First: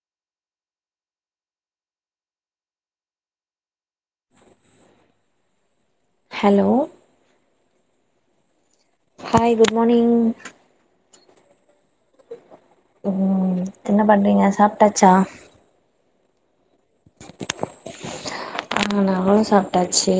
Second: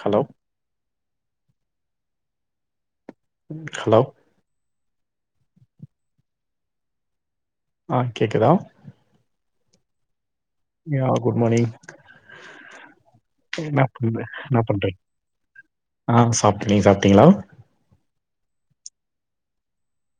Hello hello hello ஆஹ் கேக்குதா hi good மானிங் யா good மானிங் உம் என்ன பண்றீங்க சாப்டாச்சா நீங் சாப்டீங்ளா ஆஹ் நானு சாப்டாச்சு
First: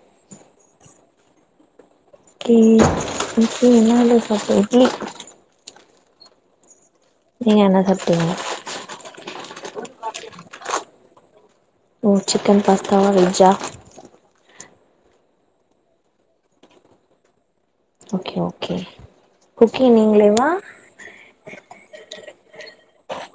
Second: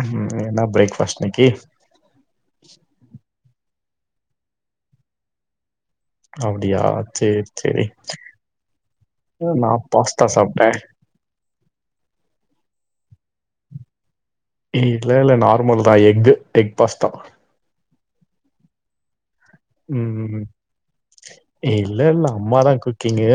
உம் என்ன பிரேக்ஃபாஸ்ட் இன்னக்கி க்கே என்னால்ல சாப்பட இட்லி அப்டியா சரி நீங்க என்ன சரி சாப்ட்டீங்க நா பாஸ்தா சாப்ட்ட த்தா‌ வெஜ்ஜா ஏ இல்லல நார்மல் தா எஃகு egg pasta okay okay cooking உம் நீங்களேவா இல்ல ல்ல அம்மாதா குக்கிங்கு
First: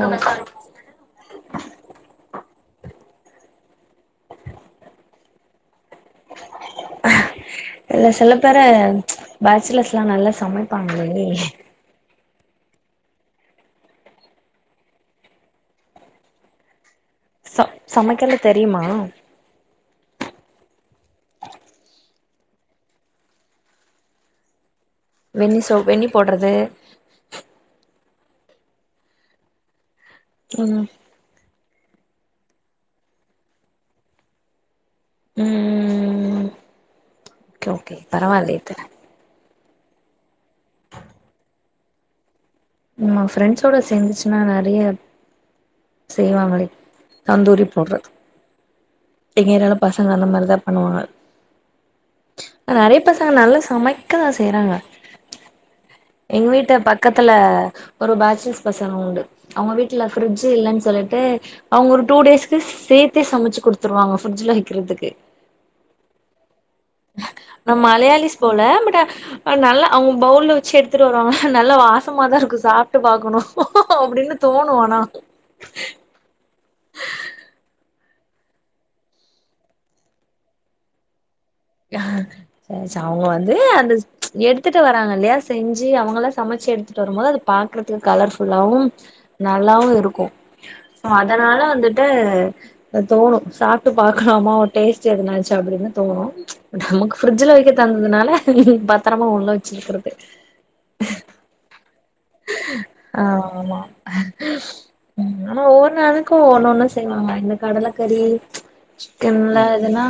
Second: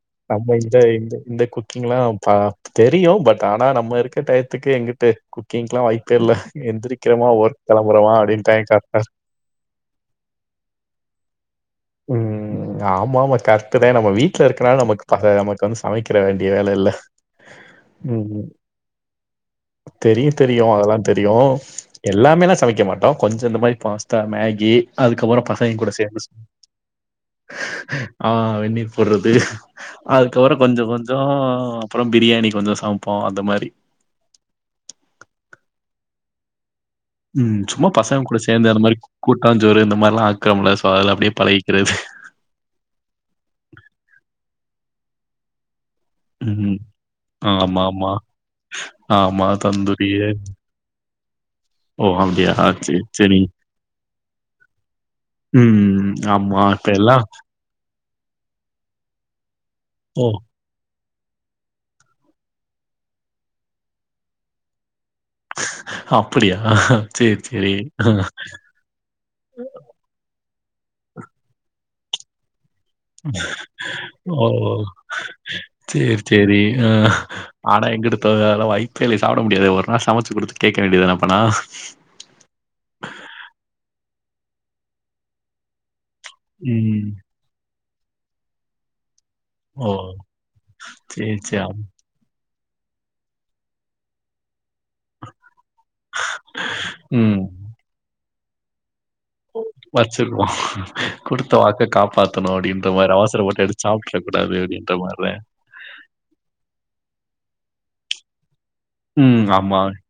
ஓ அம்மாயிட்ட இந்த இந்த குக்கிங்லாம் பா தெரியும் பட் ஆனால் நம்ம இருக்கிற டயத்துக்கு எங்கிட்ட குக்கிங்கலாம் வாய்ப்பே இல்லை எந்திரிக்கிறமாக ஒர்க் இல்ல கெளம்புறமா சில அப்டின் பேரை டைம் கரெக்டா பேச்சலர்ஸ் எல்லாம் நல்லா சமைப்பாங்களல்லைய உம் ஆமா ஆமா கரெக்ட் தான் நம்ம வீட்டுல இருக்கனாலும் நமக்கு ப நமக்கு வந்து சமைக்கிற வேண்டிய வேலை இல்ல ச சமைக்கல ம். தெரியுமா தெரியும், தெரியும் அதெல்லாம் தெரியும் எல்லாமேல்லாம் சமைக்க மாட்டோம் கொஞ்சம் இந்த மாதிரி பாஸ்தா மேகி அதுக்கப்புறம் வெந்நி சோ பசைங்க கூட வெந்நி சேர்ந்து சுத் போடுறது [unintelligible] ஆஹ் வெநீர் போடுறது அதுக்கப்புறம் ம் கொஞ்சம் கொஞ்சம் அப்புறம் பிரியாணி கொஞ்சம் சமைப்போம் அந்த மாரி உம் உம் உம் சும்மா பசங்க கூட சேர்ந்து அந்த மாதிரி கூ ட்டாஞ்சோறு இந்த மாரிலாம் ஆக்கிரமல சோ அததுல அப்டியே பழகிக்கிறது ம்மா பிரண்ட்ஸோட சேந்துச்சுன்னா நல் [unintelligible] செய்வாங்களே ம். தந்தூரி ஆமாமா. போடுறது ஆமா. ஆமா. எங்கயாலும் பசங்க தந்தூரி. அந்த மாதிரிதான் பண்ணுவாங்க ஓ! அப்படியா? நறைய சரி, பசங்க சரி. நல்லா சமைக்கதான் செய்றாங்க ம். எங்க ஆமா. வீட்டு இப்ப எல்லாம் பக்கத்துல ஒரு பேச்சுலர்ஸ் பசங்க உண்டு அவங்க வீட்டுல ஓ! பிரிட்ஜ் இல்லைன்னு சொல்லிட் ட்டு அவங்க ஒரு டூ டேஸ்க்கு சேர்த்தே சமைச்சு குடுத்துருவாங்க ஃபரிட்ஜ்ல வெக்கறதுக்கு அப்படியா சரி, சரி. நம் மலையாலிஸ் போல பட் நல்லா அவங்க பவுல்ல வெச்சு எடுத்துட்டு வருவாங்க நல்ல வாச சமா தான் இருக்கும் சாப் ஓ ஆனா செரி செரி ஆ ஆனா எங்கடுத்த அத வாய்ப்பே இல்ல சாப்பிட முடியாது ஒரு நாள் சமைச்சு கொடுத்து கேட்க வேண்டியதுான அப்பனா அஹ் அவங்க வந்து அந்த எடுத்துட்டு வராங்க இல்லையா செஞ்சு அவங்க சமைச்ச ம். எடுத்துட்டு வரும்போது பாக்குறதுக்கு கலர்ஃபுல்லாவும் ஓ! நல்லாவும் இருக்கும் சரி, அதனால சரி. அ. வந்துட்டு தோணும் சாப்பட்டு பாக்கலாம டேஸ்ட் என்னாச்சு அப்பின்னு தோணு நமக்கு பிரிட்ஜில வெக்க தந்ததுனாலே உம் ப வச்சுக்குவோம் குடுத்த வாக்க காப்பாத்து ஆஹ் ஆமாமா அப்படின்ற மாரி தான். ஆனா ஒவ்வொரு நாளுக்கும் ஒன்னு ஒண்ணும் செய்வாங்க என்ன கடலக்கறி ம். சிக்கன்ல ஆமா. என்னனா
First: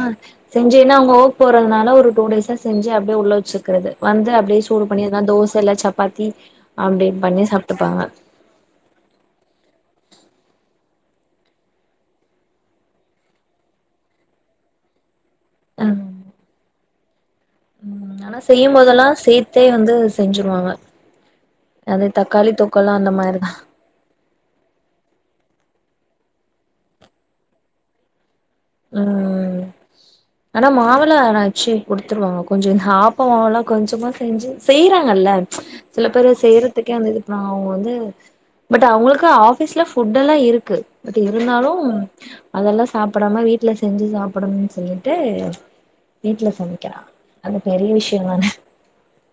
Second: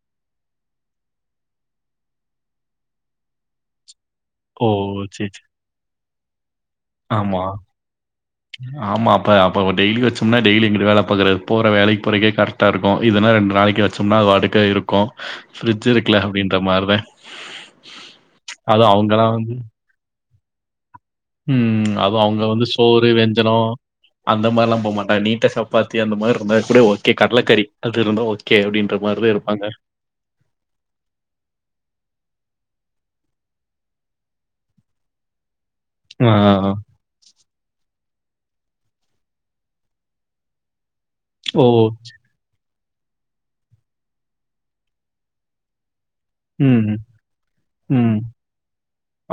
செஞ்சுன்னா அவங்க ஓக்கு போறதுனால ஒரு டூ டேஸா செஞ்சு அப்டியே உள்ள வெச்சுக்கிறது வந்து அப்டியே ஓ! சூடு பண்ணி எதுனா சரி, சரி. தோச இல்ல சப் பத்தி ஆமா ஆமா அப்ப அப்ப டெய்லி வச்சோம்னா டெய்லி எங்க வேல போற வேலைக்கு போறக்கே கரெக்டா இருக்கு இதுனா ரெண்டு நாளைக்கு வச்சோம்னா அதுபாட்டுக்கு இருக்கும் பிரிட்ஜ் ம் இருக்குல அப்டின்ற மார் வ ஆனா செய்யும் போதெல்லா சேத்தே வந்து செஞ்சுருவாங்க உம் அது அதுவும் அவங்க தக்காளி வந்து தொக்கெல்லா சோறு அந்த வெஞ்சன மாரிதா அந்த மாரி எல்லா போகமாட்டாங்க நீட்டா சப்பாத்தி அந்த மாரி இருந்தா கூட ஓகே கடலக்கறி அது இருந்தா ஓகே அப்டின்ற மாரி தான் உம் இருப்பாங்க. ஆனா மாவெல்லா அரச்சு குடுத்துருவாங்க கொஞ்சம் ஆப்பம மாவெல்லா கொஞ்சமா செஞ்சு செய்றாங்கல்ல சில பேரு ஆ. செய்றதுக்கே வந்து இதுபண்ணுவா அவங்க வந்து பட் அவங்களுக்கு ஆஃபீஸ்ல ஃபுட் எல்லா இருக்கு அது ஓ! இருந்தாலு அதெல்லா சாப்டாம வீட் வீட்ல செஞ்சு சாப்டணும்னு சொல்லிட்டு வீட்டு்ல ம். சமைக்கிறா அது பெரிய ம். விஷய தான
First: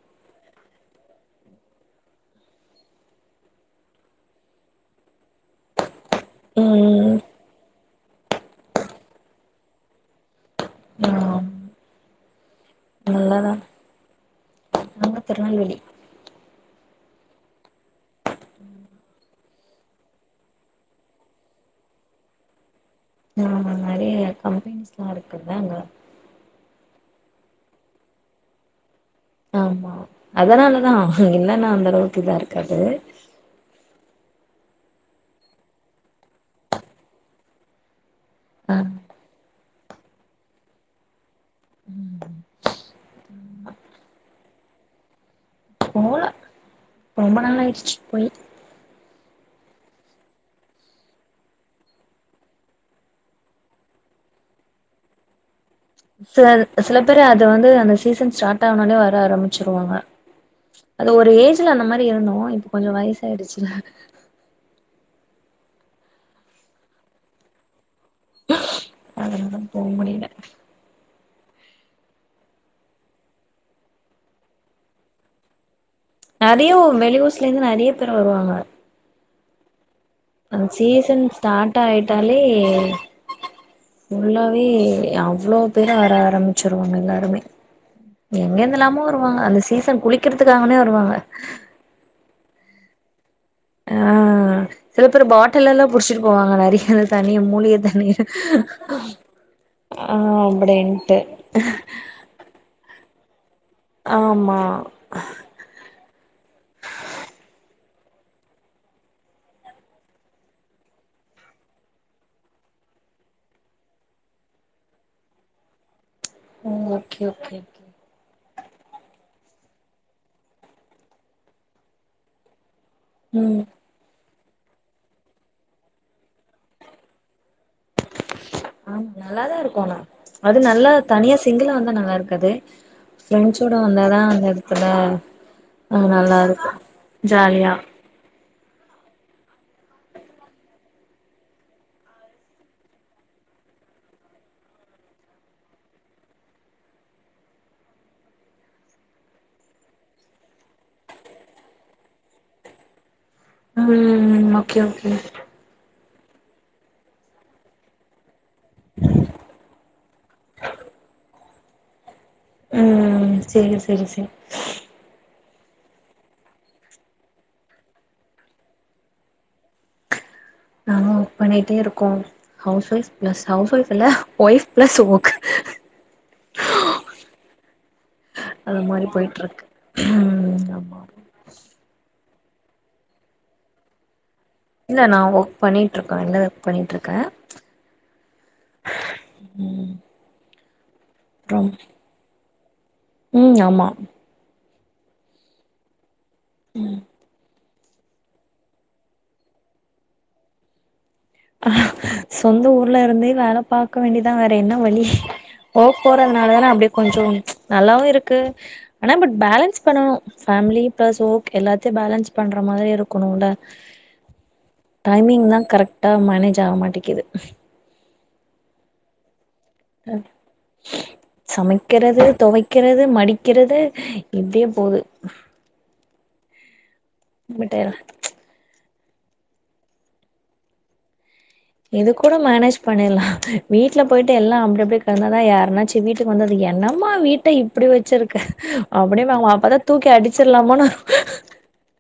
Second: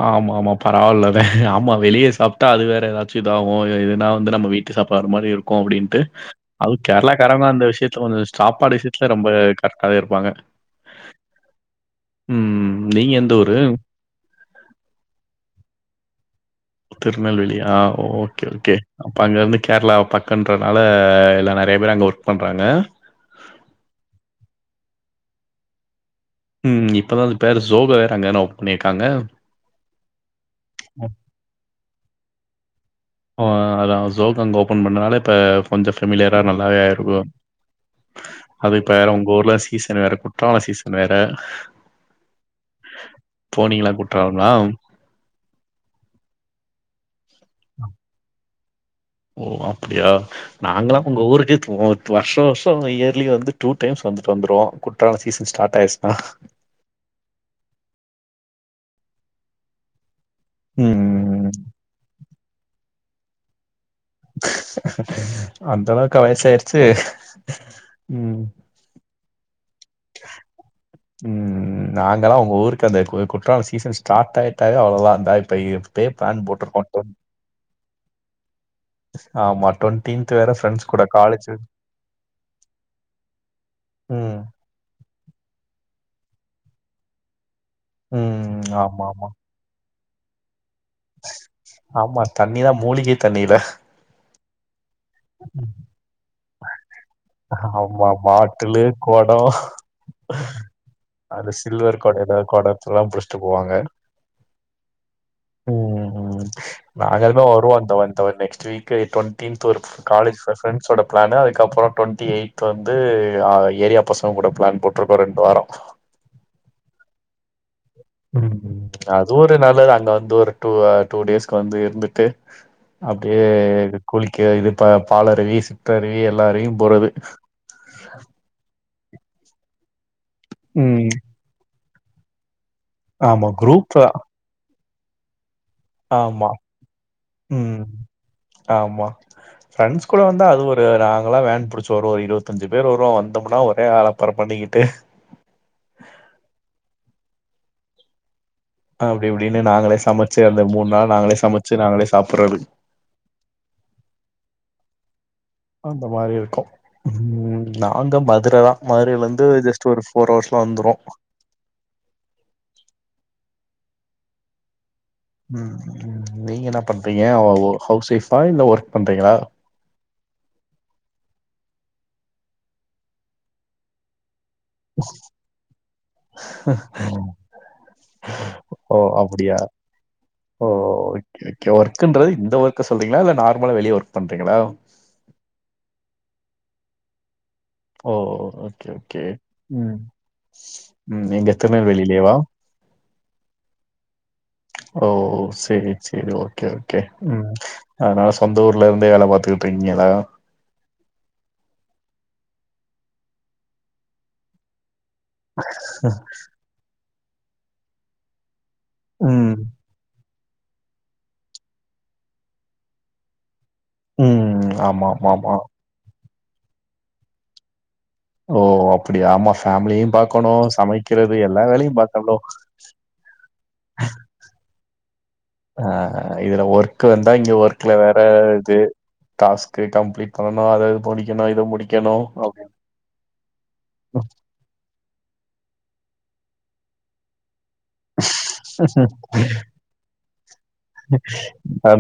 ஆமா ஆமா பரவாயில்லதா ஆமா வெளிய சாப்ட்டா அது வேற ஏதாச்சு இதாகு எதுனா வந்து நம்ம வீட்டு சாப்பாடு மாரி இருக்கு அப்டின்னுட்டு அது ம் கேரளாகாரங்க அந்த விஷயத்து சோ சாப்பாடு விஷயத்துல ரொம்ப கரெக்டா தா இருப்பாங்க ஆம் உம் நீங்க எந்த நல்லாதா ஊரு நாங்க திருநெல்வேலி திருநெல்வேலி ஆஹ் ஓகே ஓகே அப்ப அங்கருந்து கேரளா பக்கன்றனால எல்லா நெறய பேர் அங்க ஒர்க் பண்றாங்க ஆஹ் நெறைய கம்பெனிஸ்ல்லா இருக்குல்ல அங்க உம் இப்பதா இந்த பேரு ஜோகோ வேற அங்கன்னா [unintelligible] ஆமா அதனாலதா இல்லன்னா அந்த அளவுக்கு இதாருக்காது ஆ அதா ஜோக் அங்க ஓபன் பண்ணதுனால இப்ப கொஞ்ச ஃபெமிலியரா நல்லாவே ஆயிருக்கு ஆ அது இப்ப எங்க ஊர்ல வேற குற்றால சீசன் வேற போனீங்களா குற்றாலம்ல்லா போல ரொம்ப நாள் ஆயிடுச்சு போய் ஓ அப்டியா நாங்களா உங்க ஊருக்கு வர்ஷோ வர்ஷோ இயர்லி வந்து டூ டைம்ஸ் வந்துட்டு வந்துருவோ குற்றால சசீசன் ஸ்டார்ட் ஆயிடுச்சுன்னா சர் சில பேரு அது வந்து அந்த சீசன் ஸ்டார்டா னாலே வர ஆரம்பச்சிருவாங்க அது ஒரு ம் ஏஜ்ல அந்த மாரி இருந்தோ இப்ப கொஞ்சம் வயசு யரிச்சுதா அந்தளவுக்கா வயசாயிருச்சு உம் போக முடியல உம் நாங்கல்லா உங்க ஊருக்கு அந்த குற்றால சீசன் ஸ்டார்ட் ஆயிட்டாவே அவ்ளோதா இருந்தா போயிரு நெறைய வெளியூர்ஸ்ல இருந்து நெறைய பேரு வருவாங்க ஆஹ் மட்டோன் அந்த சீசன் ஸ்டார்ட் ஆயிட்டாலே ம் உள்ளவே அவ்ளோ பேர் வர ஆரம்பிச்சிருவாங்க எல்லாருமே எங்க ம் இருந்து எல்லாமோ ஆமா ஆமா வருவாங்க அந்த சீசன் குளிக் [unintelligible] ஆமா தண்ணிதா மூலிகைத் தண்ணிலே ஆ சில பேரு பாட்டில்லல புடிச்சிட்டு போவாங் நிறைய தண்ணி மூலிகை தண்ணி ஆமா பாட்டிலு கொடோ ஆஹ் அப்டிண்டு அந்த சில்வர் கொட ஏதாவது குடத்தெல்லாம் புடிச்சிட்டு போவாங்க. ஆமா ம், ம் அங்கிருந்து வருவாங்க நெக்ஸ்ட் வீக் டுவெண்டீன்த் ஒரு காலேஜ் ஃபிரெண்ட்ஸோட பிளானு அதுக்கப்புற டுவெண்ட்டி எய்த் வந்து ஏரியா பசங்க கூட பிளான் போட்டிருக்கோ ரெண்டு வாரோம் ஓகே ஓகே ம் அது ஒரு நல்லது அங்க வந்து ஒரு டூ டூ டேஸ்க்கு வந்து இருந்துட்டு அப்டியே ம் குளிக் இ இது பா பாலருவி சிற்றருவி எல்லா அருவியும் போறது [inaudible] ஆமா நல்லாதான் இருக்கும் ஆனா அது நல்லா ம். தனியா சிங்குலா வந்த ந பார்க்கது ஆமா ஃபிரெண்ஷ்ஷோட குரூப் தான். வந்தாதா அந்த அப்புற [unintelligible] அஹ நல்லா ஆமா. இருக்கும் ஜாலியா ம். ஆமா ஃப்ரெண்ட்ஸ் கூட வந்தா அது ஒரு நாங்க எல்லாம் வேன் புடிச்சு வரும் ஒரு இருபத்து அஞ்சு பேர் வருவோம் வந்தோம்னா ஒரே ஆலப்பறம் பண்ணிக்கிட்டு அப்படி இப்படின்னு நாங்களே சமைச்சு அந்த மூணு நாள் நாங்களே சமைச்சு நாங்களே சாப்பிடடுறது உம் ஓகே ஓகே அந்த மாதிரி இருக்கும் நாங்க மதுரதான் மதுரைல இருந்து ஜஸ்ட் ஒரு ஃபோர் ஹவர்ஸ்லாம் வந்துடும் உம் சேரி சேரி சேரி உம் நீங்க என்ன பண்றீங்க அவ ஹவுஸ் ஒய்ஃபா இல்ல ஒர்க் பண்றீங்களா நானும் ஒர்க் பண்ணிட்டே இருக்கோம் ஹவுஸ் ஒய்ஃப் ஹவுஸ் ஒயஃப் இல்லே ஒய் ப்ளஸ் ஓக் ஓ அப்படியா ம் ஓ ஆமா ஓகே ஒர்க்கன்றது இந்த ஒர்க்க சொல்றீங்களா இல்ல நார்மலா வெளியே ஒர்க் பண் இல்ல நான் ஒர்க் பண்ணிட்டு இருக்கேன் நல்ல ஒர்க் பண்ணிட்டு இருக்கேன் [inaudible] ஓ ஓகே ஓகே உம் [inaudible] உம் எங்க திருநெல்வேலிலியேவா உம் ஆமா ஓ சேரி சரி ஓகே ஓகே உம் அதனால சொந்த ஊர்ல இருந்தே வேலை பார்த்துக்கிட்டு இருக்கீங்களா ஆஹ் சொந்த ஊர்ல இருந்தே வேலை பார்க்க வேண்டிதான் வேற என்ன வழி ஓ போறதுனால தானே அப்படிய கொஞ்சம் ப்ச் நல்லாவும் இருக்கு ஆனா பட் ம், பேலன்ஸ் பண்ணணும் ஃபேமிலி ப்ளஸ் ஒர்க் எல்லாத்தையும் பேலன்ஸ் பண்ணுற மாதிரி இருக்கணும்ல உம் ஆமா ஆமா ஆமா கரெக்டா மேனேஜ் ஆக மாட்டேக்குது ஓ அப்படியா ஆமா ஃபேமிலியும் பார்க்கணும், சமைக்கிறது எல்லா வேலையும் சமக்கிறது பார்க்கணும். தொவைக்கிறது மடிக்கிறது இப்டே போது [unintelligible] ஆஹ் இதலா ஓர் க்கு வந்தா இங்க பட் ஒர்க்ல வேற இது டாஸ்க் கம்லீட் பண்ணனும் அதாவது போடி இது கூட மேனேஜ் பண்ணிர்லா வீட்ல போயிட்டு எல்லா அப்டி அப்டி கெடந்தா தா யாருனாச்சு வீட்டுக்கு வந்தது என்னமா வீட்டை இப் அப்படி வச்சிருக்க அப்டியே [unintelligible] அப்பதா தூக்கி அடிச் த்ர்லாமானு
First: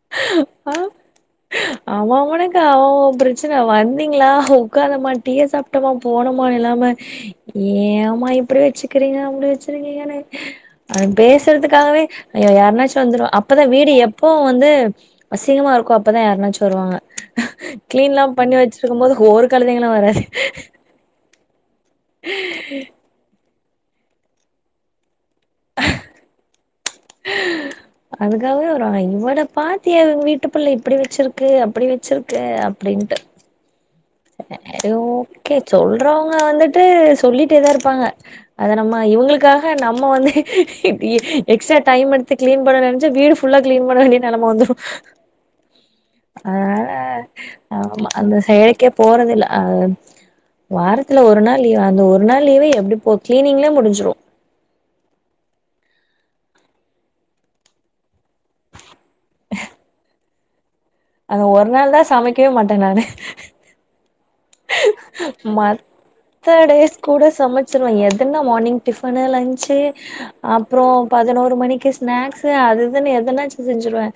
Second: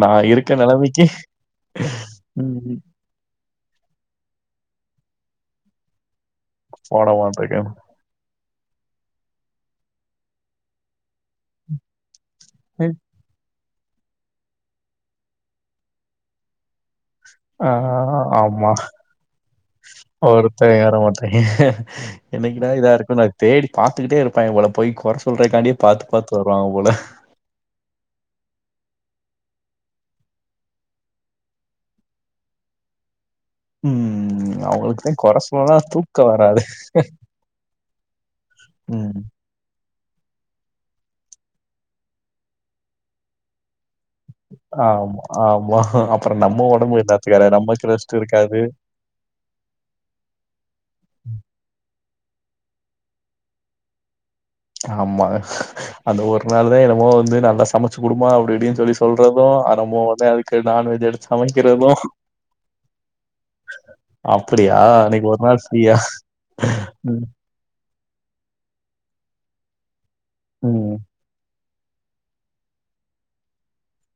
நான் இருக்க வரும் நிலைமைக்கு ஆ [unintelligible] அவன் ம் பிர ச்சனா வந்தீங்களா [unintelligible] உக்காரமாட்டியே சாப்ட்டமா போனோமா [unintelligible] இல்லாம போட மாட்டேங்க. ஏமா ப் எப்டி வச்சுக்கிறீங்க அப்டி வச்சிருக்கீங்கனு ஆ பேசுறதுக்காகவே யாரனாச்சு வந்துருவா அப்ப [unintelligible] வீடு எப்போ வந்து அசிங்கமா இருக்கோ அப்பதா யாருனாச்சு வருவாங்க. கிளீன் ல்லா பண்ணி வச்சிருக்கும் போது கழுதைங்களு வராது ஒருத்தங வர மாட்டாய்ங்க என்னைக்கு டா இதா இருக்கும் நா [unintelligible] தேடி பாத்துக்கிட்டே இருப்பாய்ங்க போல போய் குறைச்சிட் சொல்றதக்காண்டியே பாத்து பாத்து வருவாங்க போல அதுக்காகவே வரு இவரோட பாட்டி அது வீட்டு பிள்ள எப்டி வச்சிருக்கு அப்டி வச்சிருக்கு அப்டின்ட்டு ம் [unintelligible] அவங்களுக்கு தான் கொற ஒகே சொன்னா தூக்க சொல்றவங்க வராது வந்துட்டு சொல்லிட்டே தா இருப்பாங்க அத நம்ப ம் இவுங்ளுக்காக நம் ப வந்து எக்ஸ்டா டைம் எடுத்து கிளீன் பண்ணு நெனச்சா வீடு ஃபுல்லா கிளீன் பண்ண வேண்டி ஆமா ஆமா அப்ரோ நம்ப அதனால ஒடம்பு [unintelligible] நம்ப [unintelligible] ரெஸ்ட் இருக்காது போனது இல்ல ஆ வாரத்துல ஒரு நாள் லீவு அந்த ஒரு நாள் லீவே எப்டி போச்சேனிங்லே முடிஞ்சிரு ஆமா அந்த ஒரு நாளுதா என்னமோ வந்து நல்லா சமச்சு குடுமா அப்டினு சொல்லி சொல்றது அதமோ அதா விக் அத ஒரு நாளு தா சமைக்கவே மாட்டே நானு அப்டியா அன்னிக்கு ஒரு நாள் ஃப்ரீயா மத்த உம் தின்னோ மார்னிங் டிஃபனு லஞ்சு அப்றோ ம் பதனொரு மணிக் கு ஸ்நாக்ஸு அதுஇதுன்னு எதனாச்சு செஞ்சிருவே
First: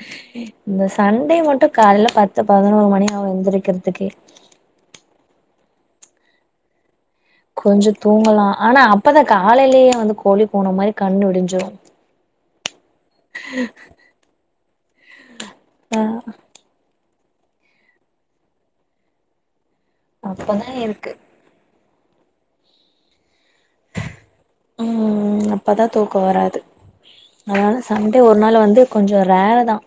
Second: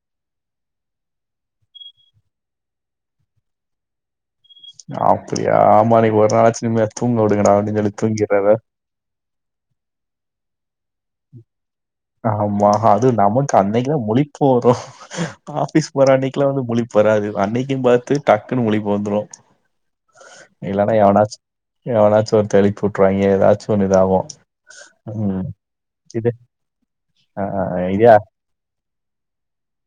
இந்த சண்டே மட்டு கால்ல பத்து பதனொரு மணி ஆவு எந்திருக்கறதுக்கே அப்டியா ஆமா இன்னிக்கு ஒரு நாளாச்சு இந்த கொஞ்ஜோ தூங்கலா ஆனா அப்பதா காலைலயே வந்து கோழி போன மாரி கண்ணொடிஞ்சுரு ஆமா. அது நமக்கு அன்னைக்கு தா முழிப் போது ஆபிஸ் ஆ போற அன்னைக்குலா வந்து முழிப் வராது அன்னிக்குன்னு பாத்து டக்குன்னு முழிப்பு வந்துரு அப்பதா எனக்கு எவனாச்சு ஒருத்தே எழுப்வுட்ருவாய்ங்க ஏதாச்சு ஒன்னு இதாகு உம் அப்பதா தூக் கேராது ஆ அதனால ஐடியா சண்டே ஒரு நாள் வந்து கொஞ்சோ ரேர்ருதா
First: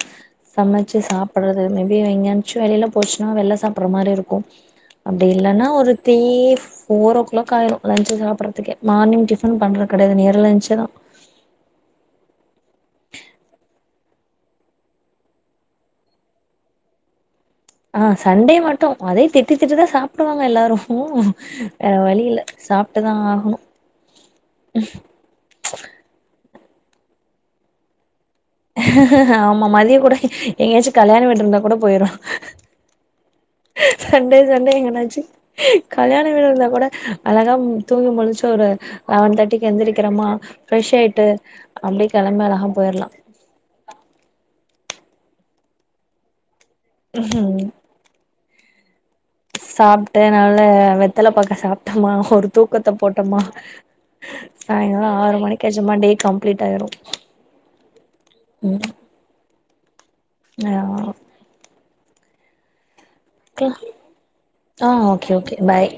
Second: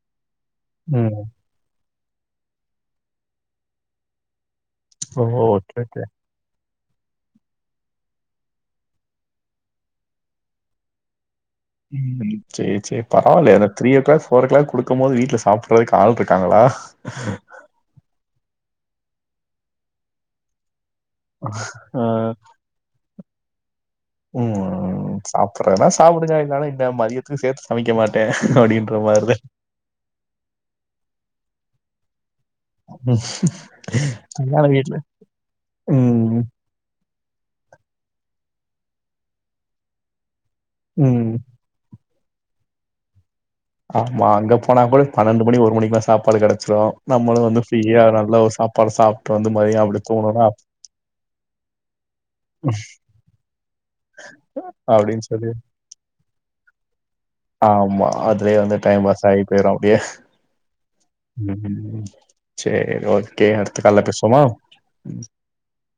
சமச்சு ம். சாப்பறது [unintelligible] எஞ்யாச்சு வெளில போச்சுனா வெள்ள சாப்ற மாரி இருக்கு ஓ! அப்டி இல்லன்னா ஓகே, ஒரு ஓகே. தீஃப் ஃபோரோ க்ளாக் ஆய்ரு லச் சாப்பற்துக்கே மார்னிங் டிப் டிபன் பண்றது கெடையாது நேரா லஞ்சுதா உம் சேர் சேர் பரவால த்ரீ ஓ கிளாக் ஃபோரோ கிளாக் குடுக்கும் போது வீட்ல சாப்பட்றதுக்கு ஆள் இருக்காங்களா ஆஹ் சண்டே மட்டு அதே திட்டி திட்டிதா சாப்டுவாங்க எல்லாரு வேற வழி ஆஹ் இல்ல சாப்ட்டுதா ஆகணு உம் சாப்றதுன்னா சாப்டுங்க இல்லனா மதியத்துக்கு சேத்து சமைக்க மாட் ஆமா மதிய கூட எங்கயாச்சு கல்யாண வீடா இருந்தா கூட போயிட ம். சண்டே கல்யாண சண்டே வீட்ல எங்கனாச்சு கல்யாண ம். வீடா இருந்தா கூட அழகா தூங்கி முழிச்சு ஒரு லெவன் தேர்ட்டிக்கு எந்திரிக்கறமா ஃப்ரெஷ் ம். ஆய்ட்டு அம்மி கெளம்பி அழகா போயிறலா ஆமா அங்க போனா கூட பன்னெண்டு மணி ஒரு மணிக்கெல்லாம் சாப்பாடு கெடக் சோ நம்லு வந்து ஃப்ரீயா நல்லா ஒரு சாப்பாடு சாப் சாப்பிட்டேன் நல்லா வெத்தலை பாக்கெ சாப்பிட்டோமா ஒரு தூக்கத்தை போட்டோமா சாயங்காலோ அப்டின்னு ஆறு சொல்லி மணிக்கு ஆச்சுமா டே கம்ப்ளீட் ஆயிரு ஆமா அதுலயே வந்து டைம் பாஸ் ஆய் போயிரும் அப்டியே உம் சேரி ஓகே கே அடுத்தகால்லே பேசுவோமா ஆ ஓகே ஓகே பாய்